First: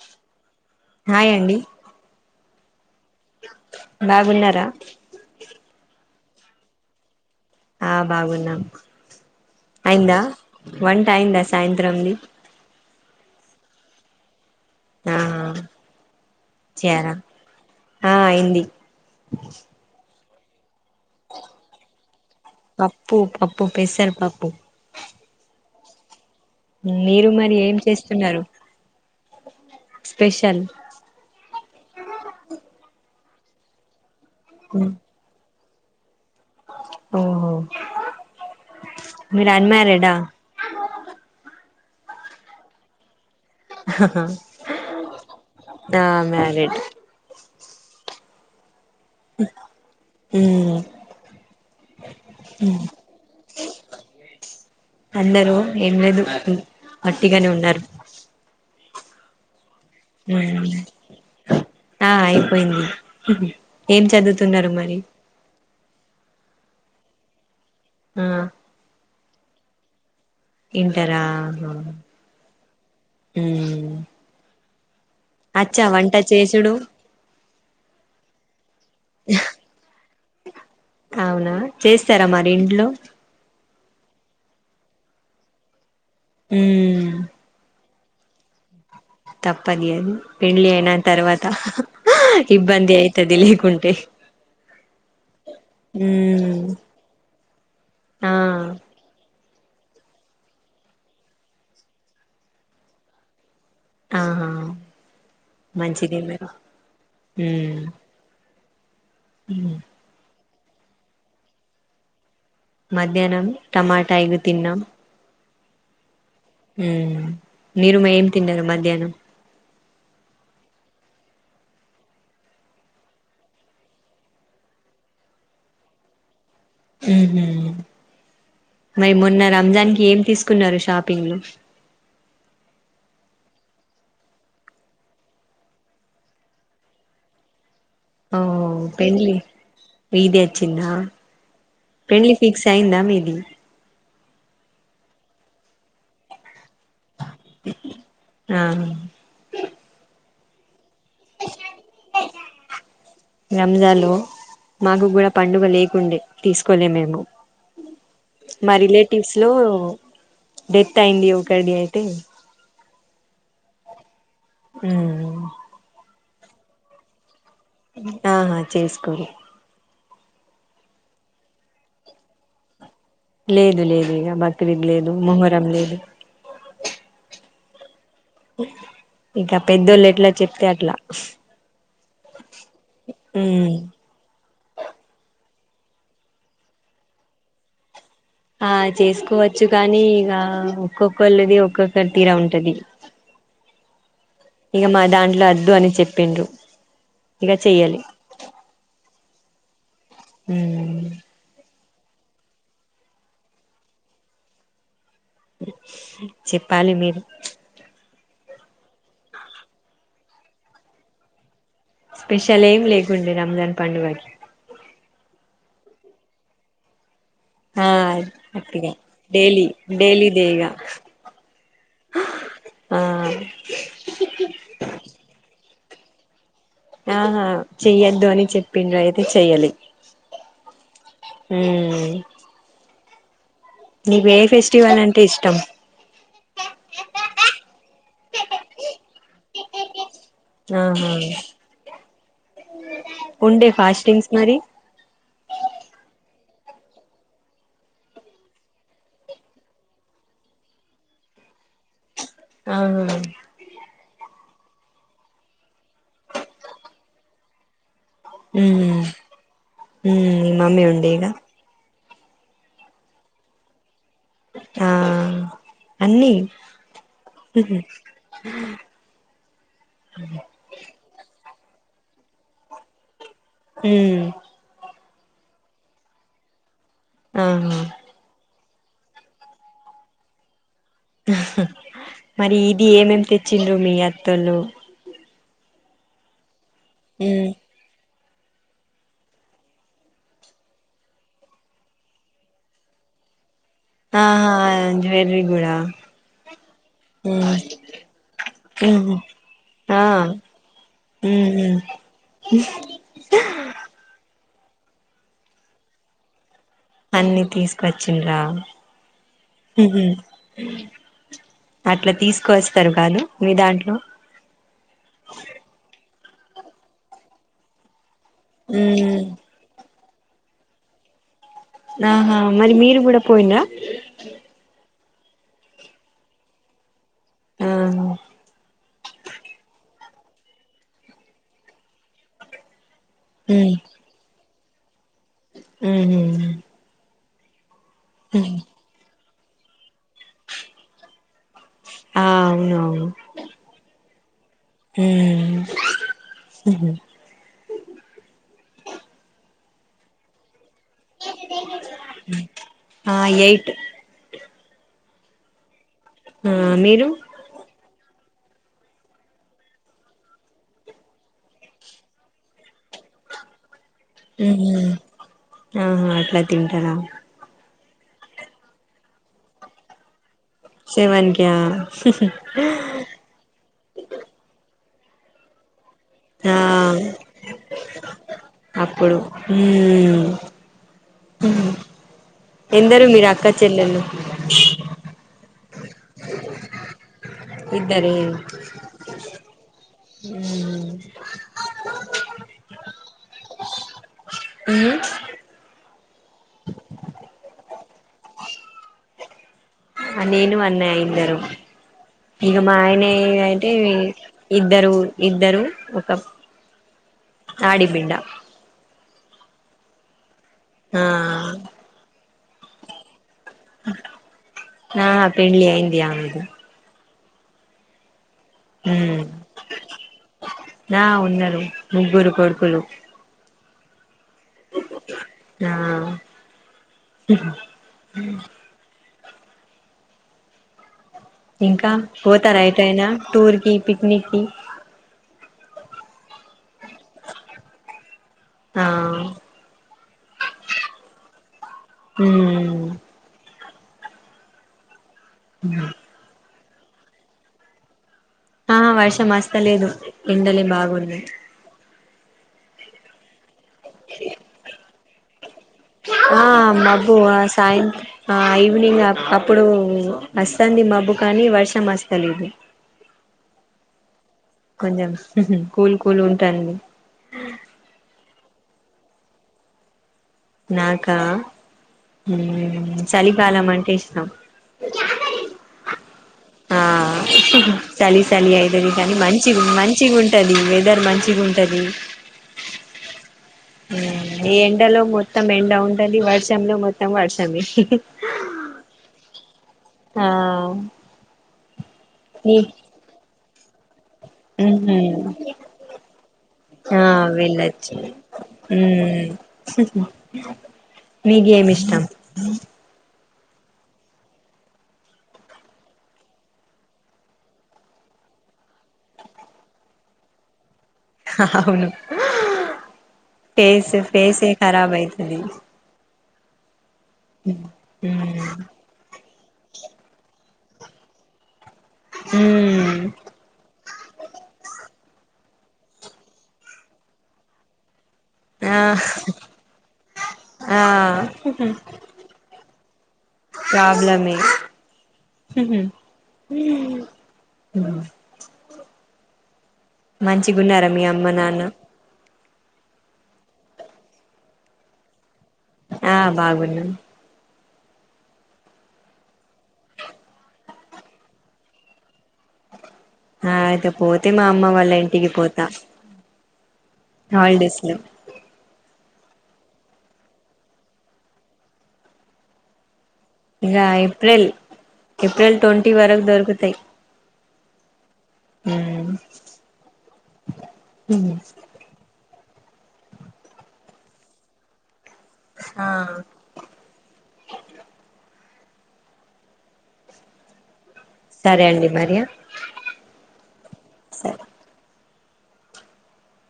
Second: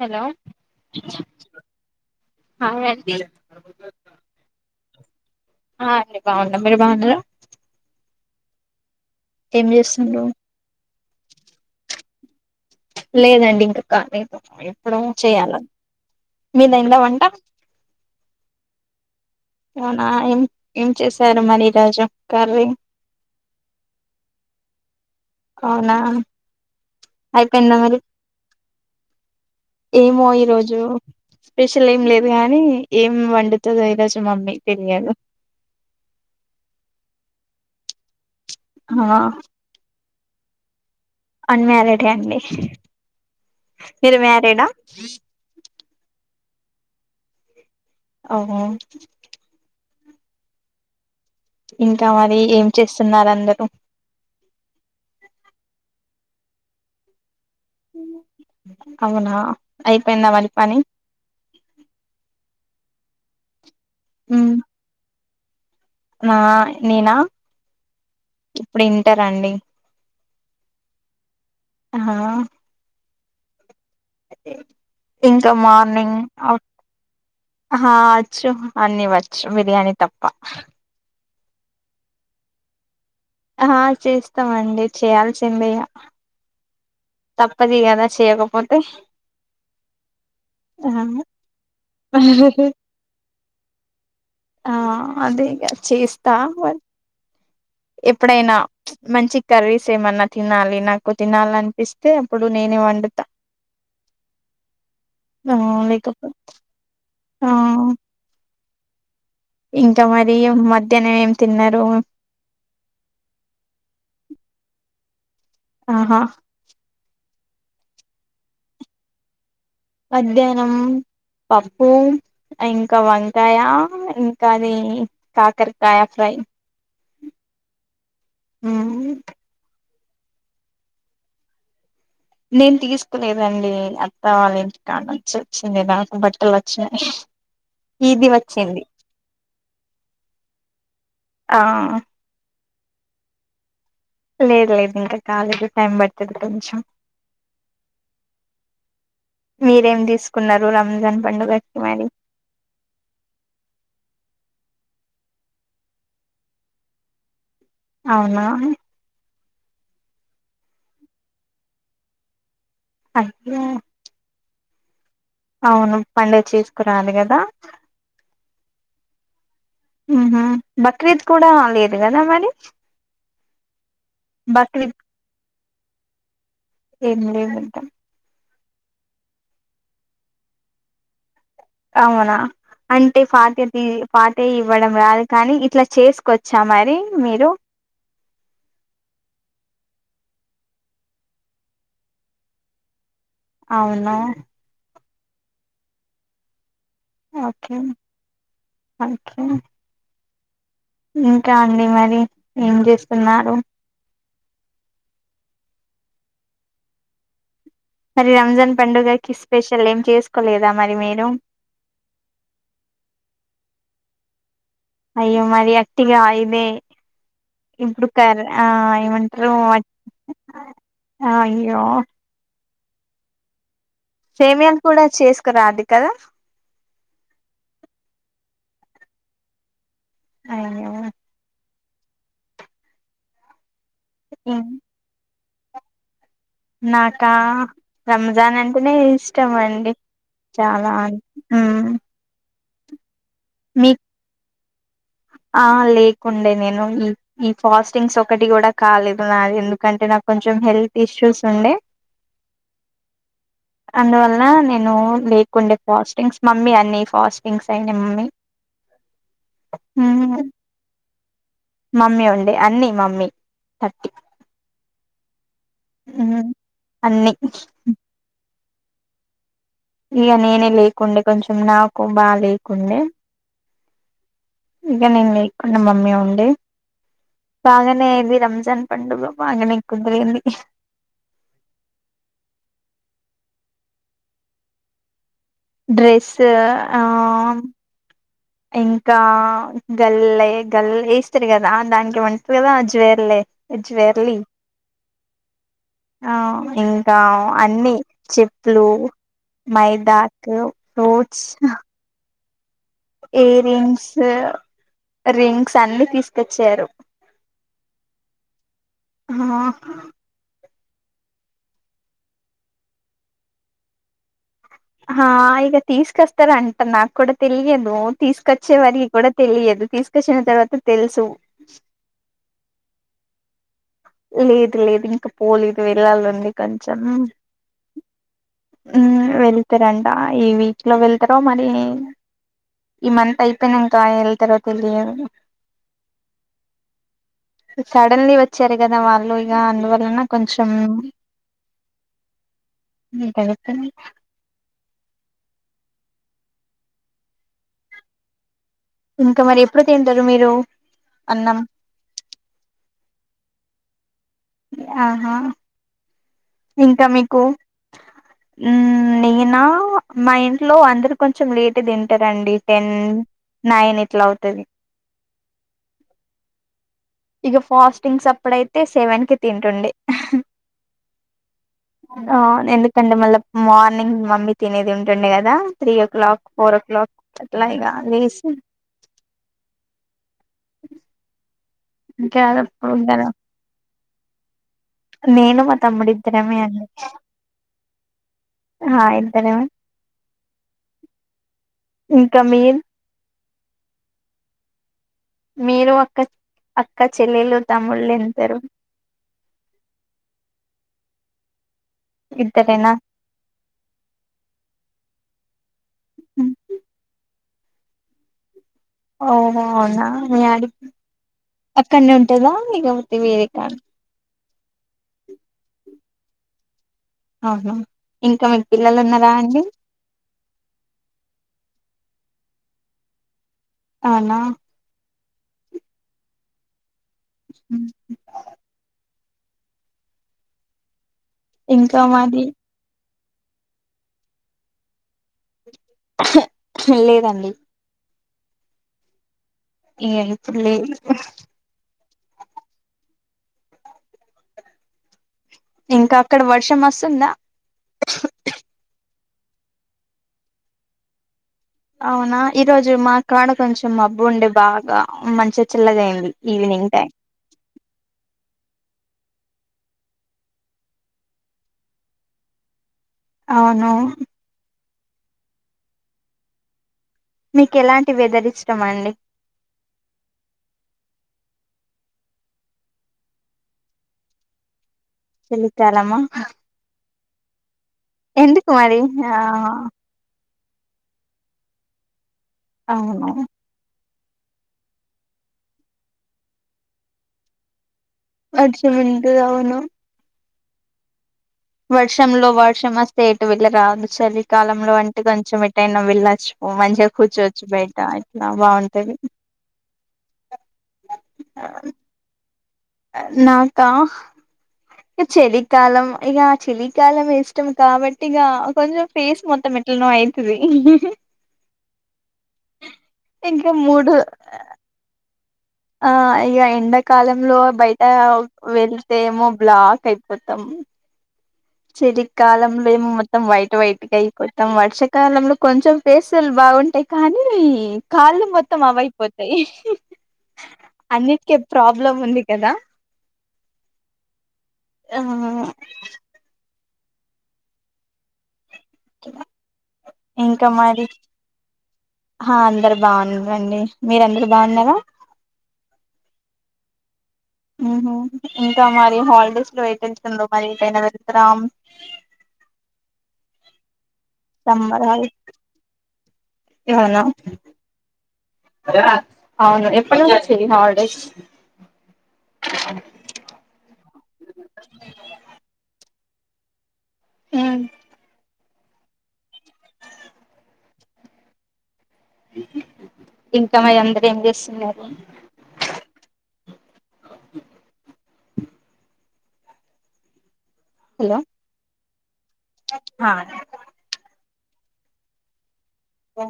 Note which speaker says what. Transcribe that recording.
Speaker 1: hello
Speaker 2: hi అండి
Speaker 1: హా అండి
Speaker 2: బాగున్నారా
Speaker 1: ఆ అండి బాగునం మీరు బాగున్నారు
Speaker 2: ఆ బాగున్నాం
Speaker 1: ఏం
Speaker 2: అయిందా
Speaker 1: చేస్తుండ్రు
Speaker 2: వంట అయిందా సాయంత్రంది
Speaker 1: లేదండి ఇంక కాలేదు ఇప్పుడు
Speaker 2: ఆ
Speaker 1: చేయాల మిది అయిందా
Speaker 2: చేయారా
Speaker 1: వంట
Speaker 2: ఆ అయింది
Speaker 1: అవునా ఏం ఏం చేశారు మరి ఈరోజు కర్రీ
Speaker 2: పప్పు పప్పు పెసర్ పప్పు
Speaker 1: అవునా
Speaker 2: మీరు మరి ఏం చేస్తున్నారు
Speaker 1: ఏమో
Speaker 2: స్పెషల్
Speaker 1: ఈరోజు స్పెషల్ ఏం లేదు కానీ ఏం వండుతుందొ ఈరోజు మామ్మి తెయదు
Speaker 2: ఓహ
Speaker 1: ఆ
Speaker 2: మీరు అన్మారిడ్ ఆ
Speaker 1: అన్మ్యారీడ్ ఏ అండి మీరు మ్యారీడా
Speaker 2: రేట్
Speaker 1: అవును
Speaker 2: హ్మ్
Speaker 1: ఇంకా మరి ఏం చేస్తున్నారు అందరూ
Speaker 2: అందరూ ఏం లేదు వట్టిగానే ఉన్నారు
Speaker 1: అవునా అయిపోయిందా మరి పని
Speaker 2: ఆ అయిపోయింది ఏం చదువుతున్నారు మరి
Speaker 1: ఆ నేనా
Speaker 2: ఆ
Speaker 1: రండి
Speaker 2: ఇంటరా హ్మ్
Speaker 1: ఇంకా
Speaker 2: వంట
Speaker 1: మార్నింగ్
Speaker 2: చేసుడు
Speaker 1: ఆ వచ్చు అన్నివ్వచ్చు బిర్యానీ తప్ప
Speaker 2: అవునా చేస్తారా మరి ఇంట్లో
Speaker 1: ఆ చేస్తామండి చేయాల్సిందగ
Speaker 2: అమ్మ్
Speaker 1: తప్పదిగాద చేయకపోతే
Speaker 2: తప్పదు అది పెళ్లి అయిన తర్వాత ఇబ్బంది అయిత దిలీకుంటే
Speaker 1: ఆ అదేగా చేస్తా
Speaker 2: ఉమ్ ఆ
Speaker 1: ఎప్పుడైనా మంచి కర్రీస్ ఏమన్నా తినాలి నాకు తినాల అనిపిస్తే అప్పుడు నేనే వండుతా
Speaker 2: ఆహా
Speaker 1: ఆ
Speaker 2: మంచిదే
Speaker 1: లేకప్పు
Speaker 2: మరి
Speaker 1: ఆ
Speaker 2: ఉమ్ ఉమ్
Speaker 1: ఇంకా మరి మధ్యాహ్నం ఏం తిన్నారు
Speaker 2: మధ్యాహ్నం టమాటా ఎగ్
Speaker 1: ఆహా
Speaker 2: ఉ నిరుమ ఏం తిన్నారు మధ్యాహ్నం
Speaker 1: మధ్యాహ్నం పప్పు ఇంకా వంకాయ ఇంకా అది కాకరకాయ ఫ్రై
Speaker 2: ఆ హ్మ్మ్ మరి మొన్న రంజాన్ ఏం తీసుకున్నారు షాపింగ్ లో
Speaker 1: నేను తీసుకోలేదండి అత్త వాళ్ళ ఇంటి కాని వచ్చ వచ్చిందిదానికి బట్టలు వచ్చినాయి
Speaker 2: [inaudible]
Speaker 1: ఇది
Speaker 2: ఓ
Speaker 1: వచ్చింది
Speaker 2: పెండ్లి ఇదే వచ్చిందా
Speaker 1: ఆ
Speaker 2: పెడ్లి ఫక్స్ ద మీది
Speaker 1: లేదు లేదు ఇంకా కాలేదు టైం పడుతుంది కొంచెం
Speaker 2: అవునా
Speaker 1: కున్నారు రంజాన్ పండుగ వస్తున్నది
Speaker 2: రంజాన్లో మాకు కూడా పండుగ లేకుండే తీసుకోలే మేము
Speaker 1: అవునా
Speaker 2: ఇలో డెత్ అయింది ఒకటి అయితే
Speaker 1: అయో
Speaker 2: ఉ
Speaker 1: అవును పడుగ చేసుకురాలి కదా
Speaker 2: ఆహా చేసుకోరు
Speaker 1: బక్రీద్ కూడా లేదు కదా మరి
Speaker 2: లేదు లేదు ఇక బక్రీద్ లేదు మహరం లేదు
Speaker 1: ఏం లేదంటాం
Speaker 2: ఇక పెద్దోళ్ళు ఎట్లా చెప్తే అట్లా
Speaker 1: అవునా అంటే పాత
Speaker 2: ఉమ్
Speaker 1: పాత ఇవ్వడం రాదు కానీ ఇట్లా చేసుకొచ్చా మరి మీరు
Speaker 2: ఆ చేసుకోవచ్చు కానీ ఇక ఒక్కొక్కళ్ళది ఒక్కొక్కరి తీరా ఉంటది
Speaker 1: అవునా
Speaker 2: ఇక మా దాంట్లో వద్దు అని చెప్పిండ్రు ఇక
Speaker 1: ఓకే
Speaker 2: చెయ్యాలి
Speaker 1: ఓకే ఇంకా అండి మరి ఏం చేస్తున్నారు
Speaker 2: చెప్పాలి మీరు
Speaker 1: మరి రంజాన్ పండుగకి స్పెషల్ ఏం చేసుకోలేదా మరి మీరు
Speaker 2: స్పెషల్ ఏం లేకుండి రంజాన్ పండుగకి
Speaker 1: అయ్యో మరి అక్టిగా ఇయిదే
Speaker 2: ఆ
Speaker 1: ఇప్పుడు కర ఆ
Speaker 2: అట్టిగా
Speaker 1: ఏమంటారు
Speaker 2: డైలీ డైలీ దే ఇగ
Speaker 1: ఆ అయ్యో
Speaker 2: ఆ
Speaker 1: సేమియాలు కూడా చేసుకురాదు కదా
Speaker 2: ఆహా చెయ్యద్దు అని చెప్పిండ్ర అయితే చెయ్యాలి
Speaker 1: అయో
Speaker 2: ఉమ్ నీకు ఏ ఫెస్టివల్ అంటే ఇష్టం
Speaker 1: నాకా రంజాన్ అంటేనే ఇష్టం అండి చాలా
Speaker 2: ఆహా
Speaker 1: అన్ ఉమ్
Speaker 2: ఉండే
Speaker 1: మీకు
Speaker 2: ఫాస్టింగ్స్ మరి
Speaker 1: ఉండే నేను ఈ ఈ ఫాస్టింగ్స్ ఒకటి కూడా కాలేదు నాది ఎందుకంటే నాకు కొంచెం హెల్త్ ఇష్యూ సుస్ ఉండే
Speaker 2: ఆ
Speaker 1: అందువల్ల నేను లేకుండే ఫాస్టింగ్స్ మమ్మీ అన్ని ఫాస్టింగ్స్ అయినాయి మమ్మీ
Speaker 2: ఉమ్
Speaker 1: మ్మ్
Speaker 2: ఉమ్ మమ్మి ఉండే ఈగ
Speaker 1: మమ్మీ ఉండే అన్నిీ మమ్మీ థర్టీ
Speaker 2: ఆ అన్నీ
Speaker 1: మ్మ్ అన్ని ఇక నేనే లేకుండే కొంచెం నాకు బా లేకుండే
Speaker 2: ఉమ్
Speaker 1: ఇక నేను లేకుడా మమ్మీ ఉండి
Speaker 2: ఆహా
Speaker 1: బగానే ఇది రంజాన్ పండుగ బాగానే కుదిరింది
Speaker 2: మరి ఇది ఏమేం తెచ్చిండ్రు మీ అత్తలుు
Speaker 1: డ్రెస్
Speaker 2: ఉమ్
Speaker 1: ఆ ఇంకా గల్లే గల్ళ వేస్తారు కదా దానికి వంటది కదా జ్వేర్లే జ్వేర్లి
Speaker 2: ఆహా జువెరీ కూడా
Speaker 1: ఆ ఇంకా
Speaker 2: మ్మ్
Speaker 1: అన్నిీ చెట్లు
Speaker 2: మ్మ్ ఆ
Speaker 1: మైదాకు ఫ్రూట్స్
Speaker 2: మ్మ్
Speaker 1: ఇయర్ రింగ్స్ రింగ్స్ అన్ని తీసుకొచ్చ
Speaker 2: అన్ని తీసుకొచ్చిన్రా అట్లా తీసుకు వస్తారు కాదు మీ దాంట్లో
Speaker 1: హ ఇక తీసుకస్తార అంట నాకు కూడా తెలియదు తీసుకొచ్చే వారికి
Speaker 2: ఉమ్
Speaker 1: కూడా తెలియదు తీసుకొచ్చిన తర్వాత తెలుసు
Speaker 2: ఆహా మరి మీరు కూడా పోయింద
Speaker 1: ఇం పోలిది వెళ్ళాలింది కొంచెం
Speaker 2: ఉమ్
Speaker 1: ఉమ్ వెళ్తారంట ఈ వీక్లో వెళ్తారో మరి ఈమంత అయిపోయినాకా వెళ్తారో తెలియదు
Speaker 2: ఉమ్ హు
Speaker 1: సడన్లీ వచ్చి వాళ్ళు ఇగ అందువల్ లున్న కొంచం
Speaker 2: ఆ అవునవును ఉమ్
Speaker 1: ఇంకా మరి ఎప్పుడు తింటారు మీరు అన్నం
Speaker 2: ఆ ఎయిట్
Speaker 1: ఆహా
Speaker 2: ఆ
Speaker 1: ఇంకా
Speaker 2: మీరు
Speaker 1: మీకు ఉమ్ నై అయినా మా ఇంట్లో అందరు కొంచెం లేట్ తింటారండి టెన్ నైన్ ఇట్లా అవుతది
Speaker 2: ఉమ్ఆహా అట్లా తింటారా
Speaker 1: ఇక ఫాస్టింగ్స్ అప్పుడ అయితే సెవెన్ కి తింటుండడే
Speaker 2: సెవెన్ కా
Speaker 1: ఆ ఎందుకంటే మళ్ళా మార్నింగ్ మమ్మీ తినేది ఉం చండి [unintelligible] గదా త్రీ ఓ క్లాక్
Speaker 2: ఆ
Speaker 1: ఫోర్ ఓ క్లాక్ అట్ల ఇగ లేసి
Speaker 2: అప్పుడు ఉమ్
Speaker 1: ఇంకా
Speaker 2: ఎందరు
Speaker 1: అప్పుడు
Speaker 2: మీరు అక్క చెల్లెలు
Speaker 1: నేను మాతమ్ముడు ఇద్దరమే అండి
Speaker 2: ఇద్దరే
Speaker 1: ఆ ఇద్దరమే
Speaker 2: ఉమ్
Speaker 1: ఇంకా మీల్
Speaker 2: ఏంది
Speaker 1: మీరు అక్క అక్క చెల్లెలు తమ్ముళ్ళు ఎంతరు
Speaker 2: ఆ నేను అన్నయ్య ఇద్దరం ఇగ మా
Speaker 1: ఇద్దరేనా
Speaker 2: ఆయనే అయితే ఇద్దరు ఇద్దరు ఒక ఆడిబిడ్డ
Speaker 1: ఓ అవునా మీ ఆడిబిడ్డ
Speaker 2: ఆ
Speaker 1: అక్కడనే ఉంటందా లేకపోతే వేరే కాడ
Speaker 2: ఆ పెండ్లి అయింది ఆమెది
Speaker 1: అవునా ఇంకా మీకు పిల్లలు
Speaker 2: ఉమ్
Speaker 1: ఉన్నారా అండి
Speaker 2: నా ఉన్నారు ముగ్గురు కొడుకులు
Speaker 1: అవునా
Speaker 2: ఆ ఇంకా పోతారా ఎటైనా టూర్ కి పిక్నిక్ కి
Speaker 1: లేదండి
Speaker 2: ఆ
Speaker 1: ఇగ యిప్పులేదు
Speaker 2: ఉమ్
Speaker 1: ఇంకా అక్కడ వర్షం వస్తుందా
Speaker 2: వర్ష వస్తలేదు ఎండలే బాగున్నాయ్
Speaker 1: అవునా ఈరోజు మా కాడ కొంచెం మబ్బు ఉండే బాగా మంచిగా చల్లగా అయింది
Speaker 2: ఆ
Speaker 1: ఈవినింగ్ టైం
Speaker 2: మబ్బు ఆ సాయంత్రం ఆ ఈవినింగ్ అప్పుడు వస్తుంది మబ్బు కానీ వర్షం వస్తలేదు
Speaker 1: అవును
Speaker 2: కొంచెం కూల్ కూల్ ఉంటా అండి
Speaker 1: మీక్ ఎలాంటి వెదర్ ఇష్టమండి
Speaker 2: నాకా చలికాలం అంటే ఇష్టం
Speaker 1: చలికాలమా
Speaker 2: ఆ చలి చలి
Speaker 1: ఎందుకు
Speaker 2: అయితది
Speaker 1: మరి
Speaker 2: కానీ
Speaker 1: ఆ
Speaker 2: మంచి మంచిగా ఉంటది వెదర్ మంచిగా ఉంటది
Speaker 1: అవును
Speaker 2: ఎండలో మొత్తం ఎండ ఉంటది వర్షంలో మొత్తం వర్షమే
Speaker 1: వర్షం ఉంటది అవును
Speaker 2: ఆ
Speaker 1: వర్షంలో
Speaker 2: నీ
Speaker 1: వర్షం వస్తే ఎటు వెళ్ళరాదు చలికాలంలో అంటే కొంచెం ఎటైనా వెళ్ళొచ్చు
Speaker 2: ఆ
Speaker 1: మంచిగా కూర్చోవచ్చు బయట ఇట్లా బాగుంటది
Speaker 2: ఉమ్ మీకేమ్ ఇష్టం
Speaker 1: నాకా చలి కాలం ఇగ చలికాలం ఇష్టం కాబట్టి ఇగ కొంచెం ఫేస్ మొత్తం ఎట్ ఎట్లనో అయితది
Speaker 2: అవును
Speaker 1: ఇంకా
Speaker 2: ఫేస్
Speaker 1: మూడు
Speaker 2: ఫేసే ఖరాబ్ అయితది
Speaker 1: ఆ ఇగ ఎండాకాలంలో బయట వెళ్తే ఏమో బ్లాక్ అయిపోతది మొత్తం చెలి కాలంలో
Speaker 2: మ్మ్
Speaker 1: ఏమో మొత్తం వైట్ వైట్ గా అయిపోతాం వర్ష కాలంలో కొంచెం పేస్లు బాగుంటాయి కానీ కాళ్ళు
Speaker 2: ఆ
Speaker 1: మొత్తం అవైపోతాయి
Speaker 2: ఆ
Speaker 1: కదా
Speaker 2: ప్రాబ్లమే
Speaker 1: ఆ
Speaker 2: ఉహుహు ఉమ్ ఉహూ
Speaker 1: ఇంకా
Speaker 2: మంచిగున్నారా మీ
Speaker 1: మరి
Speaker 2: అమ్మ నాన్న
Speaker 1: ఆ అందరు బాగున్నారండి మీరు అందరు బాగున్నారా
Speaker 2: ఆ బాగున్నా
Speaker 1: ఉమ్ ఇంకా మరి హాలిడేస్ లో ఏం చేస్తారు మరి ఎటైనా వెళ్తారా
Speaker 2: హా అయితే పోతే మా అమ్మ వాళ్ళ
Speaker 1: సమ్మర్
Speaker 2: ఇంటికి
Speaker 1: హాలిడేస్
Speaker 2: పోతా
Speaker 1: అవునా
Speaker 2: హాలిడేస్ లో
Speaker 1: అవును ఎప్పటి నుంచి హాలిడేస్
Speaker 2: ఇగ ఏప్రిల్ ఏప్రిల్ ట్వంటీ వరకు దొరుకుతాయి
Speaker 1: ఉమ్
Speaker 2: ఉమ్ ఉమ్
Speaker 1: ఇంకా మరి అందరు ఏం చేస్తున్నారు
Speaker 2: ఆ సరే అండి మరి ఆ
Speaker 1: హా ఓ